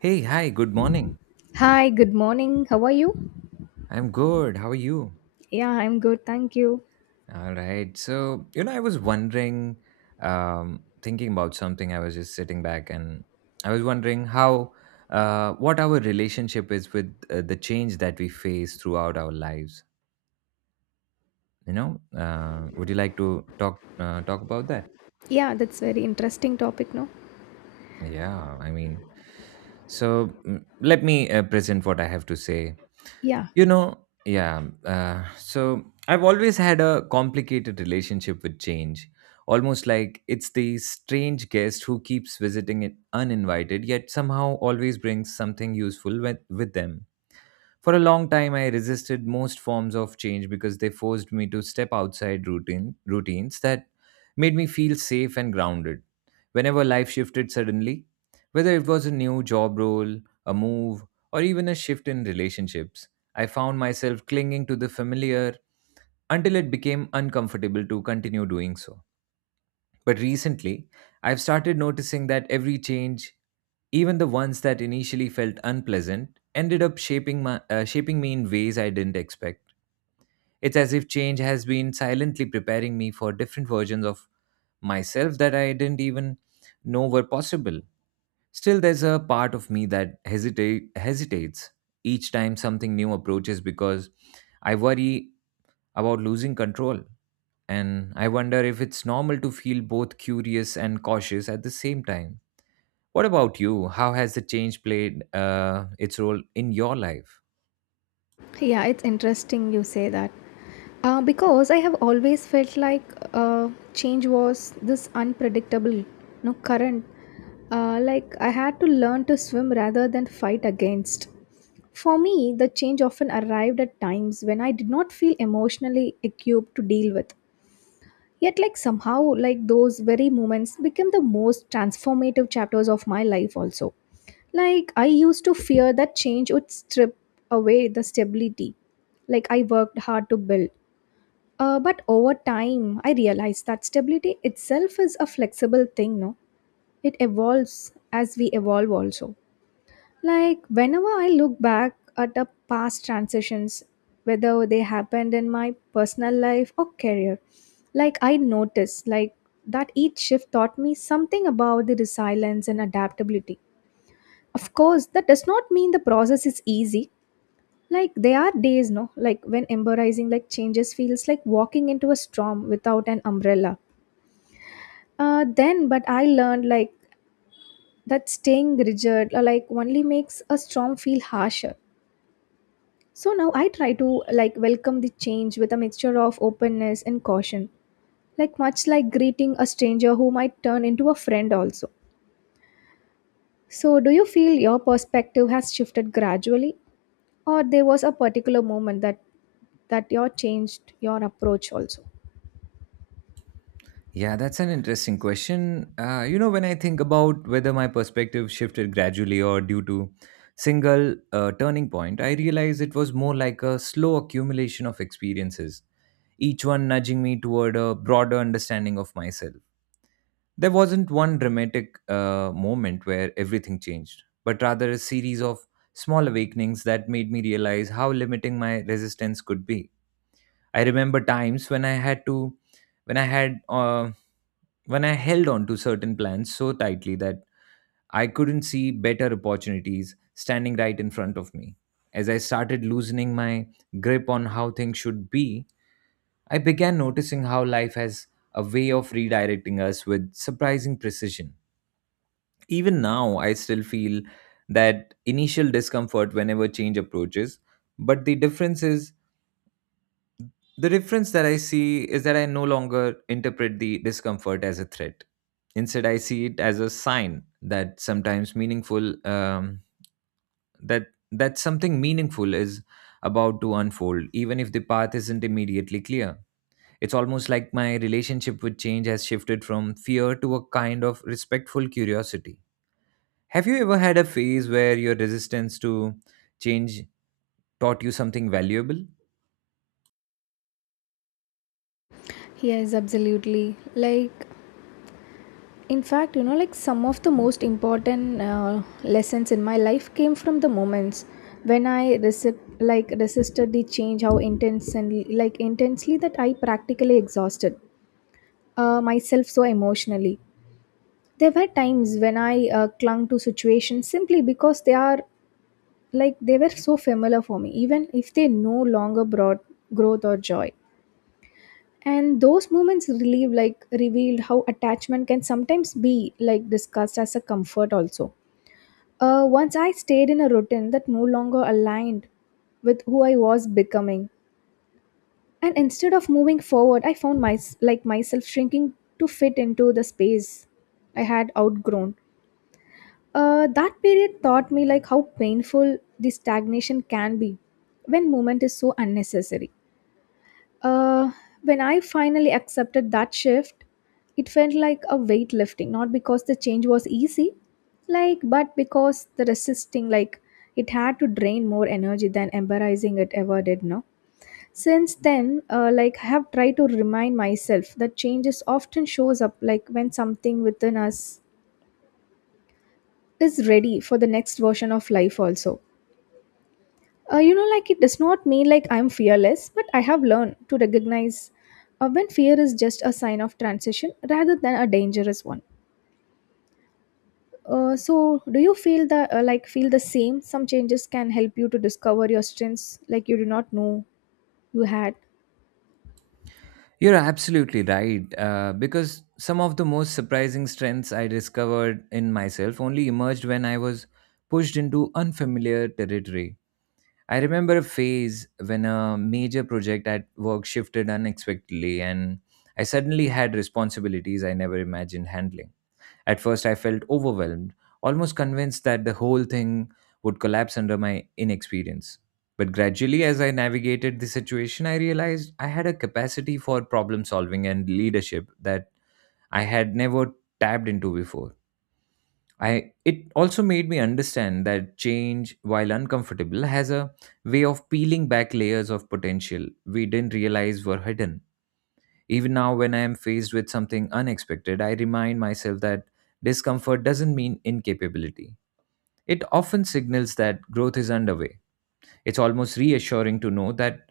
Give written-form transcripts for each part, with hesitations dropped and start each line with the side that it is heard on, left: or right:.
right: Hey, hi, good morning.
left: Hi, good morning. How are you?
right: I'm good. How are you?
left: Yeah, I'm good. Thank you.
right: All right. So, you know, I was wondering, thinking about something. I was just sitting back and I was wondering what our relationship is with the change that we face throughout our lives. You know, would you like to talk about that?
left: Yeah, that's very interesting topic, no?
right: Yeah, I mean, so let me present what I have to say.
left: Yeah.
right: You know, yeah. So I've always had a complicated relationship with change, almost like it's the strange guest who keeps visiting it uninvited, yet somehow always brings something useful with them. For a long time, I resisted most forms of change because they forced me to step outside routines that made me feel safe and grounded. Whenever life shifted suddenly, whether it was a new job role, a move, or even a shift in relationships, I found myself clinging to the familiar until it became uncomfortable to continue doing so. But recently, I've started noticing that every change, even the ones that initially felt unpleasant, ended up shaping me in ways I didn't expect. It's as if change has been silently preparing me for different versions of myself that I didn't even know were possible. Still, there's a part of me that hesitates each time something new approaches because I worry about losing control. And I wonder if it's normal to feel both curious and cautious at the same time. What about you? How has the change played its role in your life?
left: Yeah, it's interesting you say that. Because I have always felt like change was this unpredictable, no current. Like I had to learn to swim rather than fight against. For me, the change often arrived at times when I did not feel emotionally equipped to deal with. Yet, like somehow, like those very moments became the most transformative chapters of my life, also. Like, I used to fear that change would strip away the stability, like, I worked hard to build. But over time, I realized that stability itself is a flexible thing, no? It evolves as we evolve, also. Like, whenever I look back at the past transitions, whether they happened in my personal life or career, like, I notice, like, that each shift taught me something about the resilience and adaptability. Of course, that does not mean the process is easy. Like, there are days, no, like, when embracing, like, changes feels like walking into a storm without an umbrella. Then, but I learned, like, that staying rigid or like only makes a storm feel harsher. So now I try to like welcome the change with a mixture of openness and caution, like much like greeting a stranger who might turn into a friend also. So do you feel your perspective has shifted gradually or there was a particular moment that you changed your approach also?
right: Yeah, that's an interesting question. When I think about whether my perspective shifted gradually or due to single turning point, I realize it was more like a slow accumulation of experiences, each one nudging me toward a broader understanding of myself. There wasn't one dramatic moment where everything changed, but rather a series of small awakenings that made me realize how limiting my resistance could be. I remember times when I had to, when I had, when I held on to certain plans so tightly that I couldn't see better opportunities standing right in front of me. As I started loosening my grip on how things should be, I began noticing how life has a way of redirecting us with surprising precision. Even now, I still feel that initial discomfort whenever change approaches. But the difference that I see is that I no longer interpret the discomfort as a threat. Instead, I see it as a sign that sometimes meaningful that that something meaningful is about to unfold, even if the path isn't immediately clear. It's almost like my relationship with change has shifted from fear to a kind of respectful curiosity. Have you ever had a phase where your resistance to change taught you something valuable?
left: Yes, absolutely. Like in fact, you know, like some of the most important lessons in my life came from the moments when I like resisted the change, how intense and like intensely that I practically exhausted myself so emotionally. There were times when I clung to situations simply because they are like they were so familiar for me, even if they no longer brought growth or joy, and those moments relieve like revealed how attachment can sometimes be like discussed as a comfort also. Once I stayed in a routine that no longer aligned with who I was becoming, and instead of moving forward, I found like myself shrinking to fit into the space I had outgrown. That period taught me like how painful the stagnation can be when movement is so unnecessary. Uh, when I finally accepted that shift, it felt like a weight lifting, not because the change was easy, like, but because the resisting, like, it had to drain more energy than embarrassing it ever did, no? Since then, like, I have tried to remind myself that changes often shows up, like, when something within us is ready for the next version of life also. You know, like it does not mean like I'm fearless, but I have learned to recognize when fear is just a sign of transition rather than a dangerous one. So, do you feel the like feel the same? Some changes can help you to discover your strengths, like you do not know you had.
right: You're absolutely right, because some of the most surprising strengths I discovered in myself only emerged when I was pushed into unfamiliar territory. I remember a phase when a major project at work shifted unexpectedly, and I suddenly had responsibilities I never imagined handling. At first, I felt overwhelmed, almost convinced that the whole thing would collapse under my inexperience. But gradually, as I navigated the situation, I realized I had a capacity for problem solving and leadership that I had never tapped into before. It also made me understand that change, while uncomfortable, has a way of peeling back layers of potential we didn't realize were hidden. Even now, when I am faced with something unexpected, I remind myself that discomfort doesn't mean incapability. It often signals that growth is underway. It's almost reassuring to know that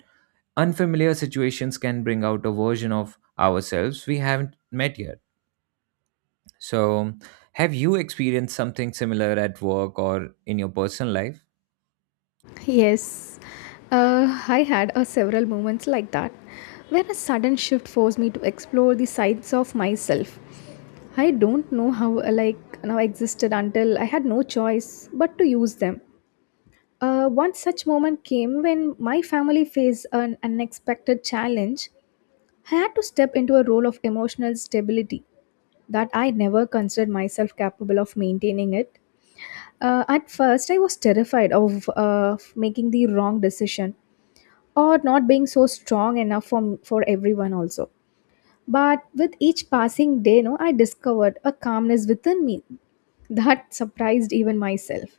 right: unfamiliar situations can bring out a version of ourselves we haven't met yet. So, have you experienced something similar at work or in your personal life?
left: Yes, I had several moments like that, where a sudden shift forced me to explore the sides of myself. I don't know how like now existed until I had no choice but to use them. One such moment came when my family faced an unexpected challenge. I had to step into a role of emotional stability that I never considered myself capable of maintaining it. At first, I was terrified of making the wrong decision or not being so strong enough for everyone also. But with each passing day, no, I discovered a calmness within me that surprised even myself.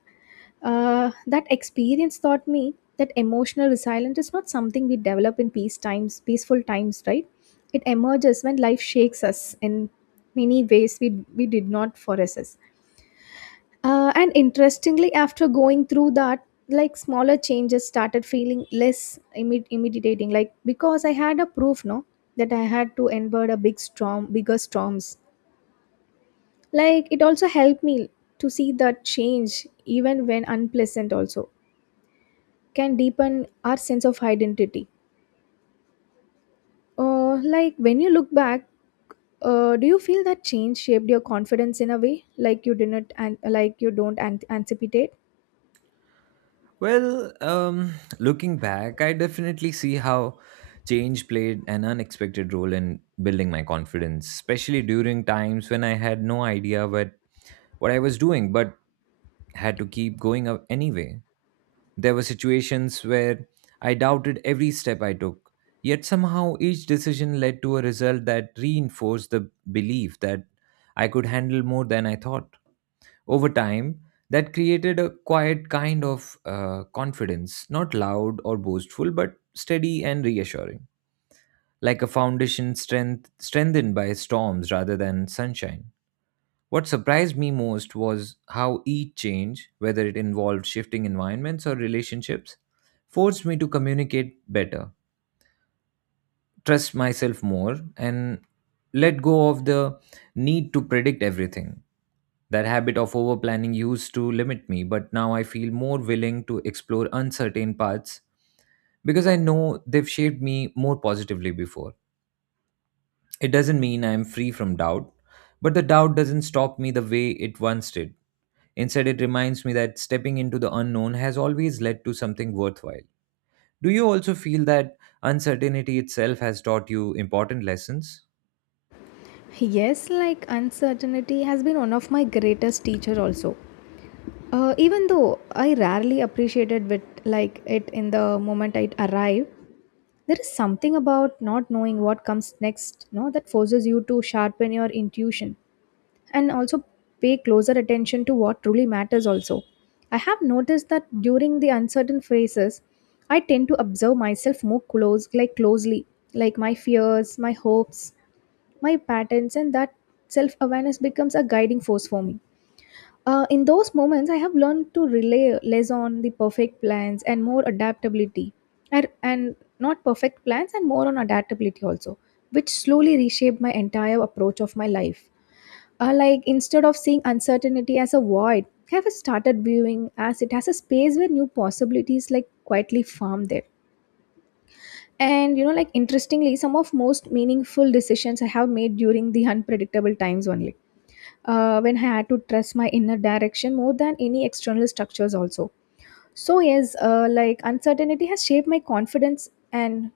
left: That experience taught me that emotional resilience is not something we develop in peaceful times, right? It emerges when life shakes us in many ways we did not foresee. And interestingly, after going through that, like smaller changes started feeling less intimidating, like because I had a proof, no, that I had to endure a big storm, bigger storms. Like it also helped me to see the change, even when unpleasant, also can deepen our sense of identity. Like when you look back, do you feel that change shaped your confidence in a way like you didn't and like you don't anticipate?
right: Well, looking back, I definitely see how change played an unexpected role in building my confidence, especially during times when I had no idea what I was doing but had to keep going up anyway. There were situations where I doubted every step I took, yet somehow each decision led to a result that reinforced the belief that I could handle more than I thought over time. That created a quiet kind of confidence, not loud or boastful, but steady and reassuring, like a foundation strengthened by storms rather than sunshine. What surprised me most was how each change, whether it involved shifting environments or relationships, forced me to communicate better, trust myself more, and let go of the need to predict everything. That habit of overplanning used to limit me, but now I feel more willing to explore uncertain paths because I know they've shaped me more positively before. It doesn't mean I'm free from doubt, but the doubt doesn't stop me the way it once did. Instead, it reminds me that stepping into the unknown has always led to something worthwhile. Do you also feel that uncertainty itself has taught you important lessons?
left: Yes, like uncertainty has been one of my greatest teacher also. Even though I rarely appreciated with like it in the moment I arrived, there is something about not knowing what comes next, no, that forces you to sharpen your intuition and also pay closer attention to what truly matters also. I have noticed that during the uncertain phases, I tend to observe myself more close like closely, like my fears, my hopes, my patterns, and that self awareness becomes a guiding force for me. In those moments, I have learned to rely less on the perfect plans and more adaptability, and not perfect plans and more on adaptability also, which slowly reshaped my entire approach of my life. Like instead of seeing uncertainty as a void, I have started viewing as it has a space where new possibilities like quietly form there. And you know, like interestingly, some of most meaningful decisions I have made during the unpredictable times only. When I had to trust my inner direction more than any external structures also. So yes, like uncertainty has shaped my confidence and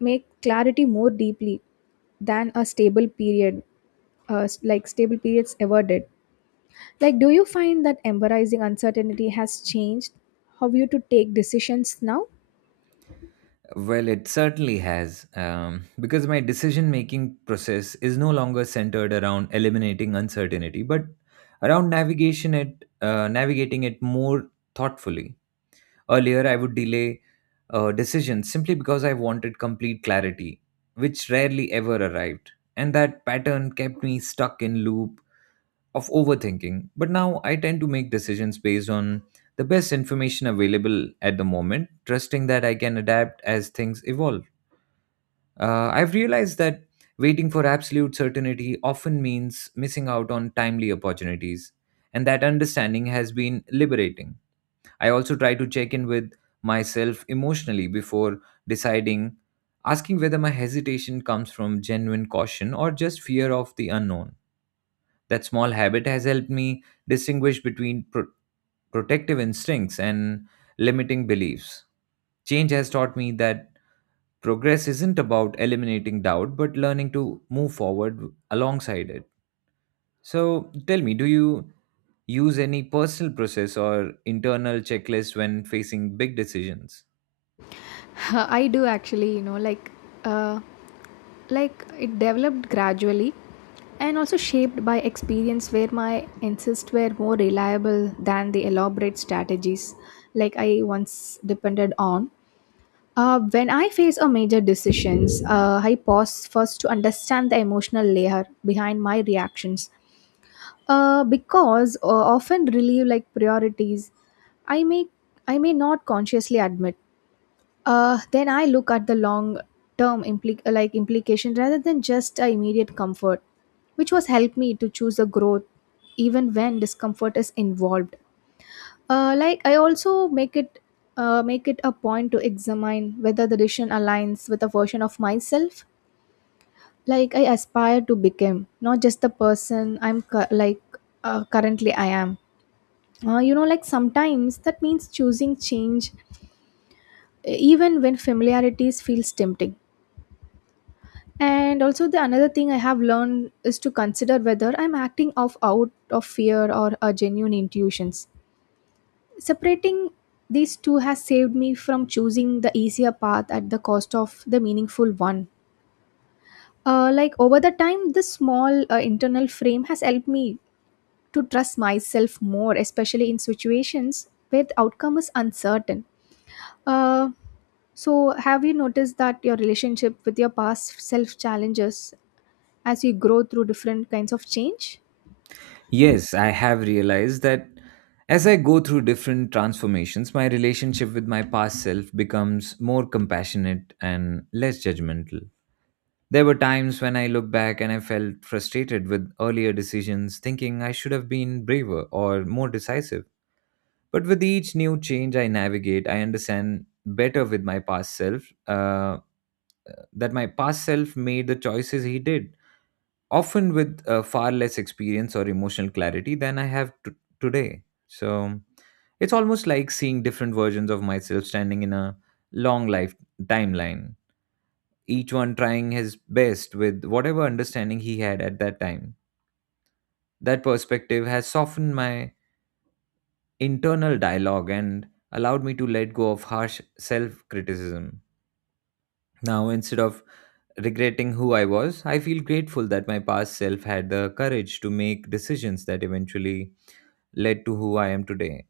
left: make clarity more deeply than a stable period, like stable periods ever did. Like, do you find that embarrassing uncertainty has changed how you to take decisions now?
right: Well, it certainly has, because my decision making process is no longer centered around eliminating uncertainty, but around navigating it more thoughtfully. Earlier, I would delay a decision simply because I wanted complete clarity, which rarely ever arrived, and that pattern kept me stuck in loop of overthinking. But now I tend to make decisions based on the best information available at the moment, trusting that I can adapt as things evolve. I've realized that waiting for absolute certainty often means missing out on timely opportunities, and that understanding has been liberating. I also try to check in with myself emotionally before deciding, asking whether my hesitation comes from genuine caution or just fear of the unknown. That small habit has helped me distinguish between protective instincts and limiting beliefs. Change has taught me that progress isn't about eliminating doubt but learning to move forward alongside it. So tell me, do you use any personal process or internal checklist when facing big decisions?
left: I do actually, you know, uh, like it developed gradually and also shaped by experience where my insists were more reliable than the elaborate strategies like I once depended on. When I face a major decisions, I pause first to understand the emotional layer behind my reactions. Because often relieve like priorities. I may I may not consciously admit. Then I look at the long term like implication rather than just immediate comfort, which was helped me to choose a growth even when discomfort is involved. Like I also make it a point to examine whether the decision aligns with a version of myself like I aspire to become, not just the person I'm currently I am. You know, like sometimes that means choosing change even when familiarities feels tempting, and also the another thing I have learned is to consider whether I'm acting off out of fear or a genuine intuitions. Separating these two has saved me from choosing the easier path at the cost of the meaningful one. Like over the time this small internal frame has helped me to trust myself more, especially in situations where the outcome is uncertain. Uh, So, have you noticed that your relationship with your past self challenges as you grow through different kinds of change?
right: Yes, I have realized that as I go through different transformations, my relationship with my past self becomes more compassionate and less judgmental. There were times when I look back and I felt frustrated with earlier decisions, thinking I should have been braver or more decisive. But with each new change I navigate, I understand better with my past self that my past self made the choices he did, often with far less experience or emotional clarity than I have today. So it's almost like seeing different versions of myself standing in a long life timeline, each one trying his best with whatever understanding he had at that time. That perspective has softened my internal dialogue and allowed me to let go of harsh self criticism. Now, instead of regretting who I was, I feel grateful that my past self had the courage to make decisions that eventually led to who I am today.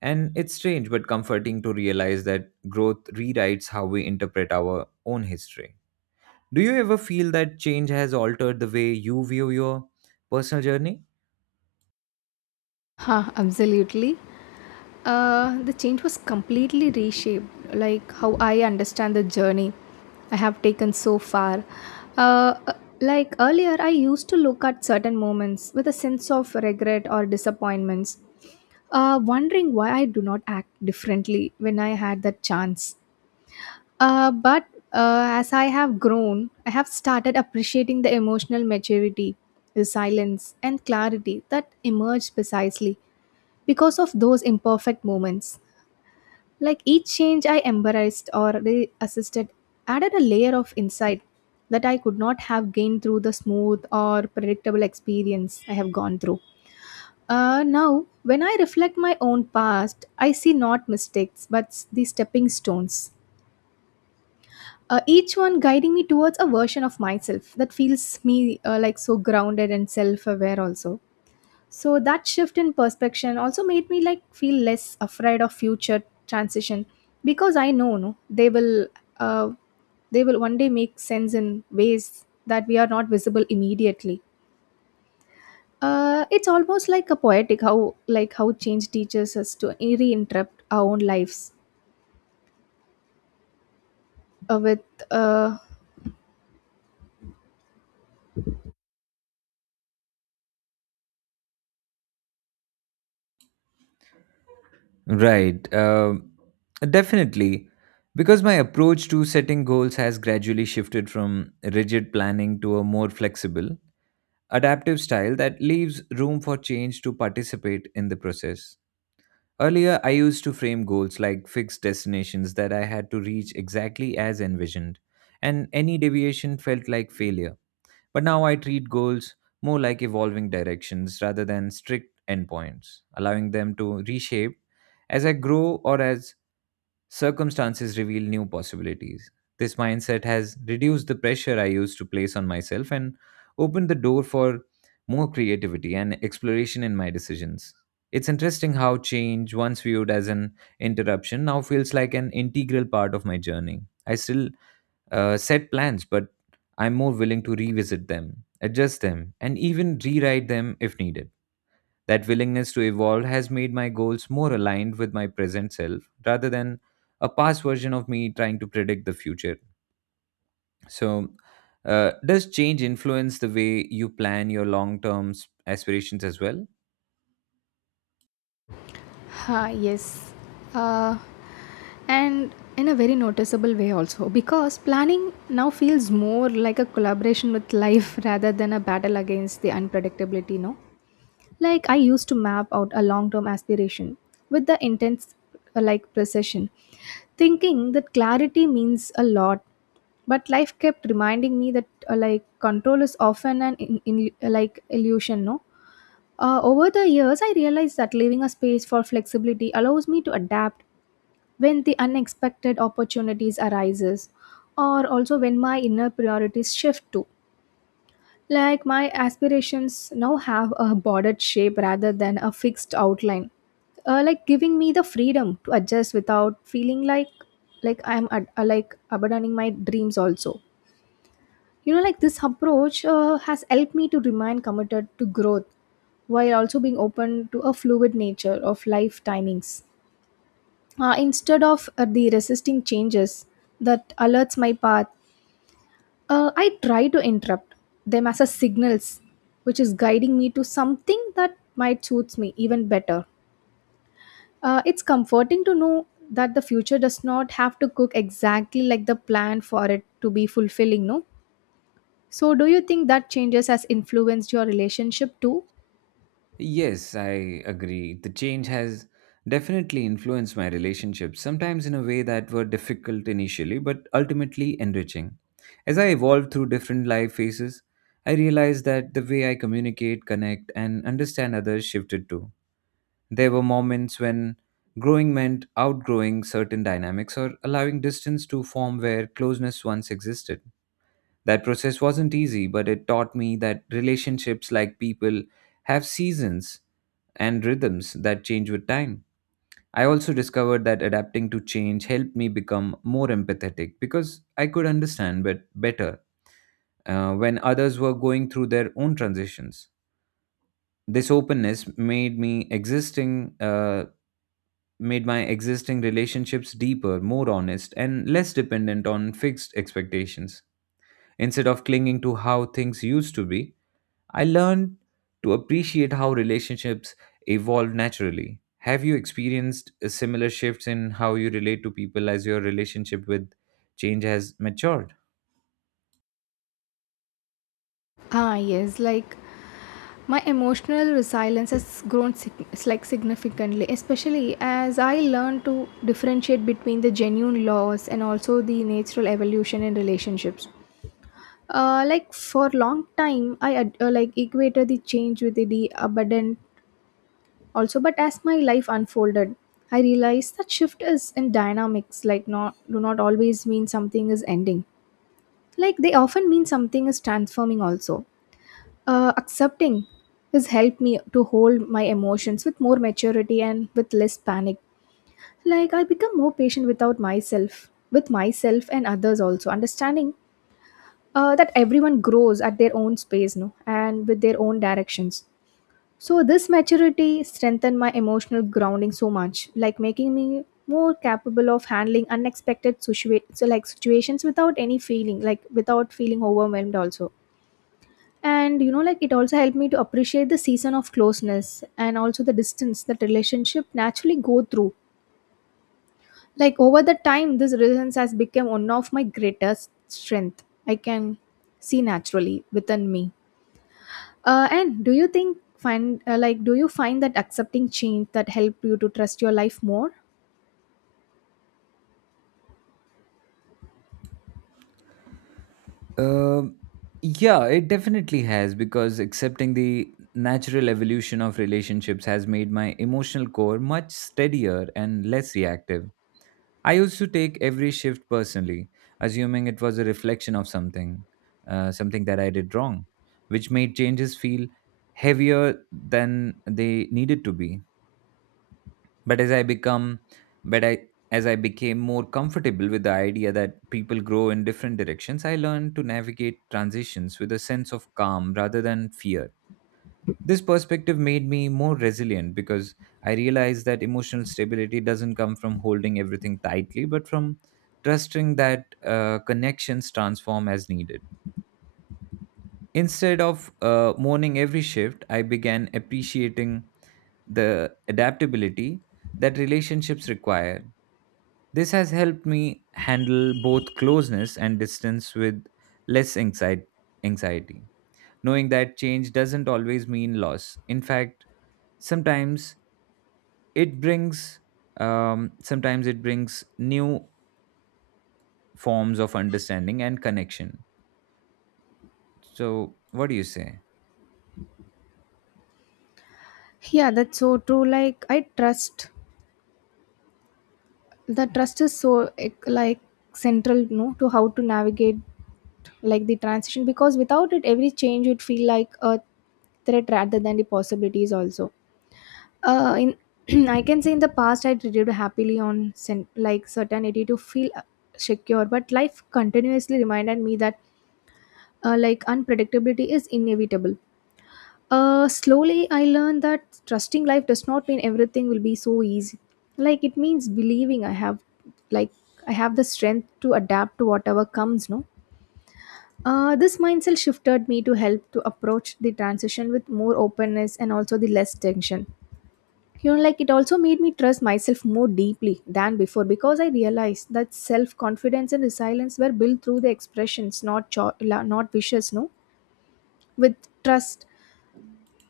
right: And it's strange but comforting to realize that growth rewrites how we interpret our own history. Do you ever feel that change has altered the way you view your personal journey?
left: Huh, absolutely. The change was completely reshaped, like how I understand the journey I have taken so far. Uh, uh, like earlier, I used to look at certain moments with a sense of regret or disappointments, wondering why I do not act differently when I had that chance. But as I have grown, I have started appreciating the emotional maturity, resilience, and clarity that emerged precisely because of those imperfect moments. Like each change I embraced or re added a layer of insight that I could not have gained through the smooth or predictable experience I have gone through. Now, when I reflect my own past, I see not mistakes but the stepping stones, each one guiding me towards a version of myself that feels me like so grounded and self-aware also. So that shift in perspective also made me like feel less afraid of future transition, because I know, no, uh, they will one day make sense in ways that we are not visible immediately. It's almost like a poetic how change teaches us to reinterrupt our own lives with uh,
right: Right. Um, definitely. Because my approach to setting goals has gradually shifted from rigid planning to a more flexible, adaptive style that leaves room for change to participate in the process. Earlier, I used to frame goals like fixed destinations that I had to reach exactly as envisioned, and any deviation felt like failure. But now I treat goals more like evolving directions rather than strict endpoints, allowing them to reshape as I grow or as circumstances reveal new possibilities. This mindset has reduced the pressure I used to place on myself and opened the door for more creativity and exploration in my decisions. It's interesting how change, once viewed as an interruption, now feels like an integral part of my journey. I still set plans, but I'm more willing to revisit them, adjust them, and even rewrite them if needed. That willingness to evolve has made my goals more aligned with my present self rather than a past version of me trying to predict the future. So, does change influence the way you plan your long term aspirations as well?
left: Ha, yes. Uh, and in a very noticeable way also because planning now feels more like a collaboration with life rather than a battle against the unpredictability, no. Like I used to map out a long term aspiration with the intense like precision, thinking that clarity means a lot. But life kept reminding me that like control is often an like illusion, no. Over the years, I realized that leaving a space for flexibility allows me to adapt when the unexpected opportunities arises, or also when my inner priorities shift too. Like my aspirations now have a bordered shape rather than a fixed outline, like giving me the freedom to adjust without feeling like I'm like abandoning my dreams also. You know, like this approach has helped me to remain committed to growth while also being open to a fluid nature of life timings. Instead of the resisting changes that alerts my path, I try to interrupt them as a signals, which is guiding me to something that might suits me even better. It's comforting to know that the future does not have to cook exactly like the plan for it to be fulfilling, no? So, do you think that changes has influenced your relationship too?
right: Yes, I agree. The change has definitely influenced my relationships, sometimes in a way that were difficult initially, but ultimately enriching. As I evolved through different life phases, I realized that the way I communicate, connect, and understand others shifted too. There were moments when growing meant outgrowing certain dynamics or allowing distance to form where closeness once existed. That process wasn't easy, but it taught me that relationships like people have seasons and rhythms that change with time. I also discovered that adapting to change helped me become more empathetic because I could understand but better when others were going through their own transitions. This openness made my existing relationships deeper, more honest, and less dependent on fixed expectations. Instead of clinging to how things used to be, I learned to appreciate how relationships evolve naturally. Have you experienced similar shifts in how you relate to people as your relationship with change has matured?
left: Ah, yes. Like my emotional resilience has grown like significantly, especially as I learned to differentiate between the genuine loss and also the natural evolution in relationships. Like for long time, I like equated the change with the abundant also, but as my life unfolded, I realized that shift is in dynamics. Like not do not always mean something is ending. Like they often mean something is transforming also. Accepting has helped me to hold my emotions with more maturity and with less panic. Like I become more patient without myself with myself and others also, understanding that everyone grows at their own space, no, and with their own directions. So this maturity strengthened my emotional grounding so much, like making me more capable of handling unexpected so like situations without any feeling like without feeling overwhelmed also. And you know, like it also helped me to appreciate the season of closeness and also the distance that relationship naturally go through. Like over the time, this resilience has become one of my greatest strength I can see naturally within me. Uh, and do you think find uh, like do you find that accepting change that help you to trust your life more?
right: Um yeah, it definitely has because accepting the natural evolution of relationships has made my emotional core much steadier and less reactive. I used to take every shift personally, assuming it was a reflection of something, something that I did wrong, which made changes feel heavier than they needed to be. But as I become, but I As I became more comfortable with the idea that people grow in different directions, I learned to navigate transitions with a sense of calm rather than fear. This perspective made me more resilient because I realized that emotional stability doesn't come from holding everything tightly, but from trusting that connections transform as needed. Instead of mourning every shift, I began appreciating the adaptability that relationships require. This has helped me handle both closeness and distance with less anxi- anxiety, knowing that change doesn't always mean loss. In fact, sometimes it brings sometimes it brings new forms of understanding and connection. So, what do you say?
left: Yeah, that's so true. Like I trust the trust is so like central, you know, to how to navigate like the transition, because without it every change would feel like a threat rather than the possibilities also. In I can say in the past I treated happily on like certainty to feel secure, but life continuously reminded me that like unpredictability is inevitable. Slowly I learned that trusting life does not mean everything will be so easy. Like it means believing I have like I have the strength to adapt to whatever comes, no. This mindset shifted me to help to approach the transition with more openness and also the less tension. You know, like it also made me trust myself more deeply than before because I realized that self confidence and resilience were built through the expressions, not cho- la- not wishes, no, with trust.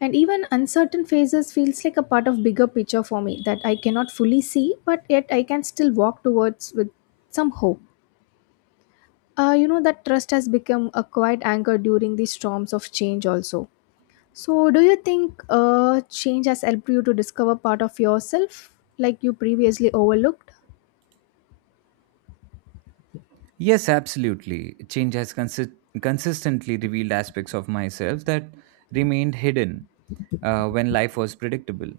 left: And even uncertain phases feels like a part of bigger picture for me that I cannot fully see, but yet I can still walk towards with some hope. You know that trust has become a quiet anchor during the storms of change also. So, do you think change has helped you to discover part of yourself like you previously overlooked?
right: Yes, absolutely. Change has consistently revealed aspects of myself that remained hidden when life was predictable.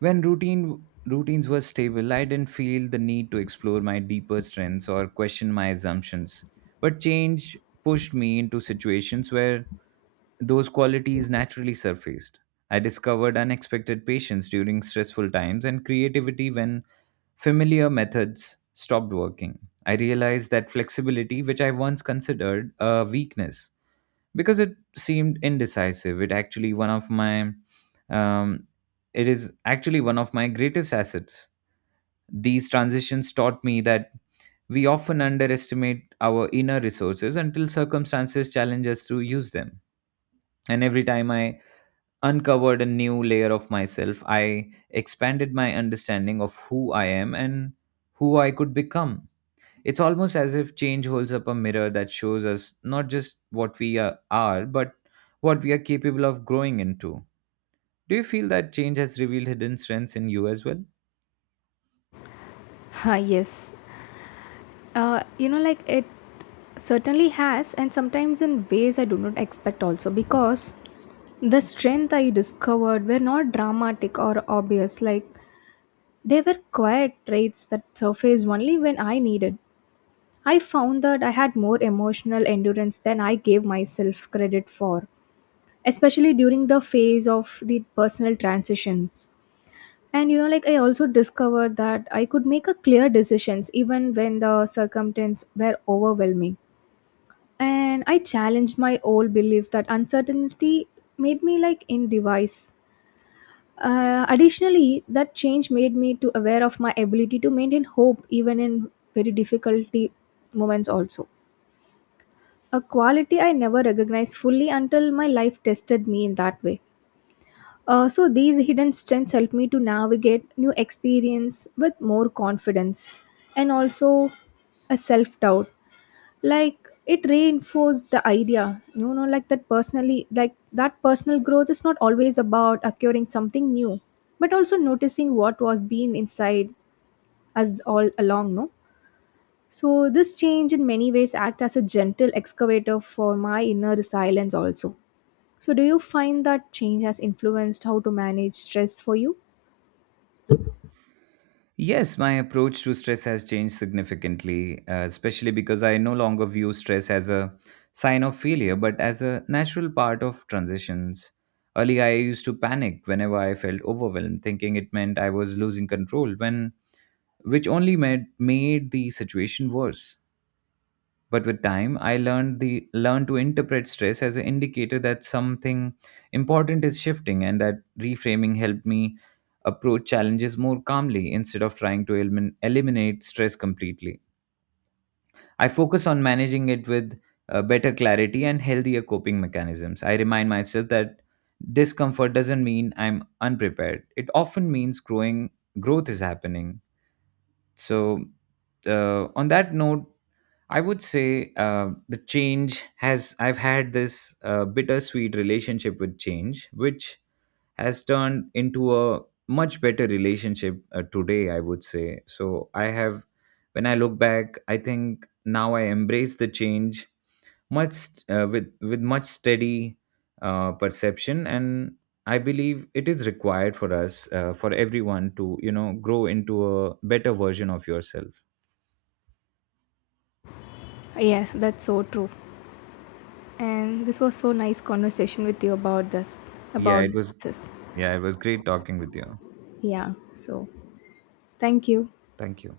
right: When routines were stable, I didn't feel the need to explore my deeper strengths or question my assumptions. But change pushed me into situations where those qualities naturally surfaced. I discovered unexpected patience during stressful times and creativity when familiar methods stopped working. I realized that flexibility, which I once considered a weakness, because it seemed indecisive, it actually one of my um, it is actually one of my greatest assets. These transitions taught me that we often underestimate our inner resources until circumstances challenge us to use them, and every time I uncovered a new layer of myself, I expanded my understanding of who I am and who I could become. It's almost as if change holds up a mirror that shows us not just what we are, but what we are capable of growing into. Do you feel that change has revealed hidden strengths in you as well?
left: Ah, yes. You know, like it certainly has, and sometimes in ways I do not expect also, because the strength I discovered were not dramatic or obvious. Like they were quiet traits that surfaced only when I needed. I found that I had more emotional endurance than I gave myself credit for, especially during the phase of the personal transitions. And you know, like I also discovered that I could make a clear decisions even when the circumstances were overwhelming, and I challenged my old belief that uncertainty made me like indecisive. Additionally, that change made me to aware of my ability to maintain hope even in very difficulty moments also, a quality I never recognized fully until my life tested me in that way. So these hidden strengths help me to navigate new experience with more confidence and also a self doubt. Like it reinforced the idea, you know, like that personal growth is not always about acquiring something new, but also noticing what was being inside us all along, no. So this change in many ways act as a gentle excavator for my inner silence also. So do you find that change has influenced how to manage stress for you?
right: Yes, my approach to stress has changed significantly, especially because I no longer view stress as a sign of failure, but as a natural part of transitions. Earlier, I used to panic whenever I felt overwhelmed, thinking it meant I was losing control, when which only made the situation worse. But with time, I learned the learned to interpret stress as an indicator that something important is shifting, and that reframing helped me approach challenges more calmly. Instead of trying to eliminate stress completely, I focus on managing it with better clarity and healthier coping mechanisms. I remind myself that discomfort doesn't mean I'm unprepared. It often means growing growth is happening. So, on that note, I would say the change has, I've had this bittersweet relationship with change, which has turned into a much better relationship today, I would say. So, I have, when I look back, I think now I embrace the change much, with much steady perception, and I believe it is required for us, for everyone, to you know grow into a better version of yourself.
left: Yeah, that's so true. And this was so nice conversation with you about this,
right: Yeah,
left: about
right: it was.
left: this.
right: Yeah, it was great talking with you.
left: Yeah. So, thank you.
right: Thank you.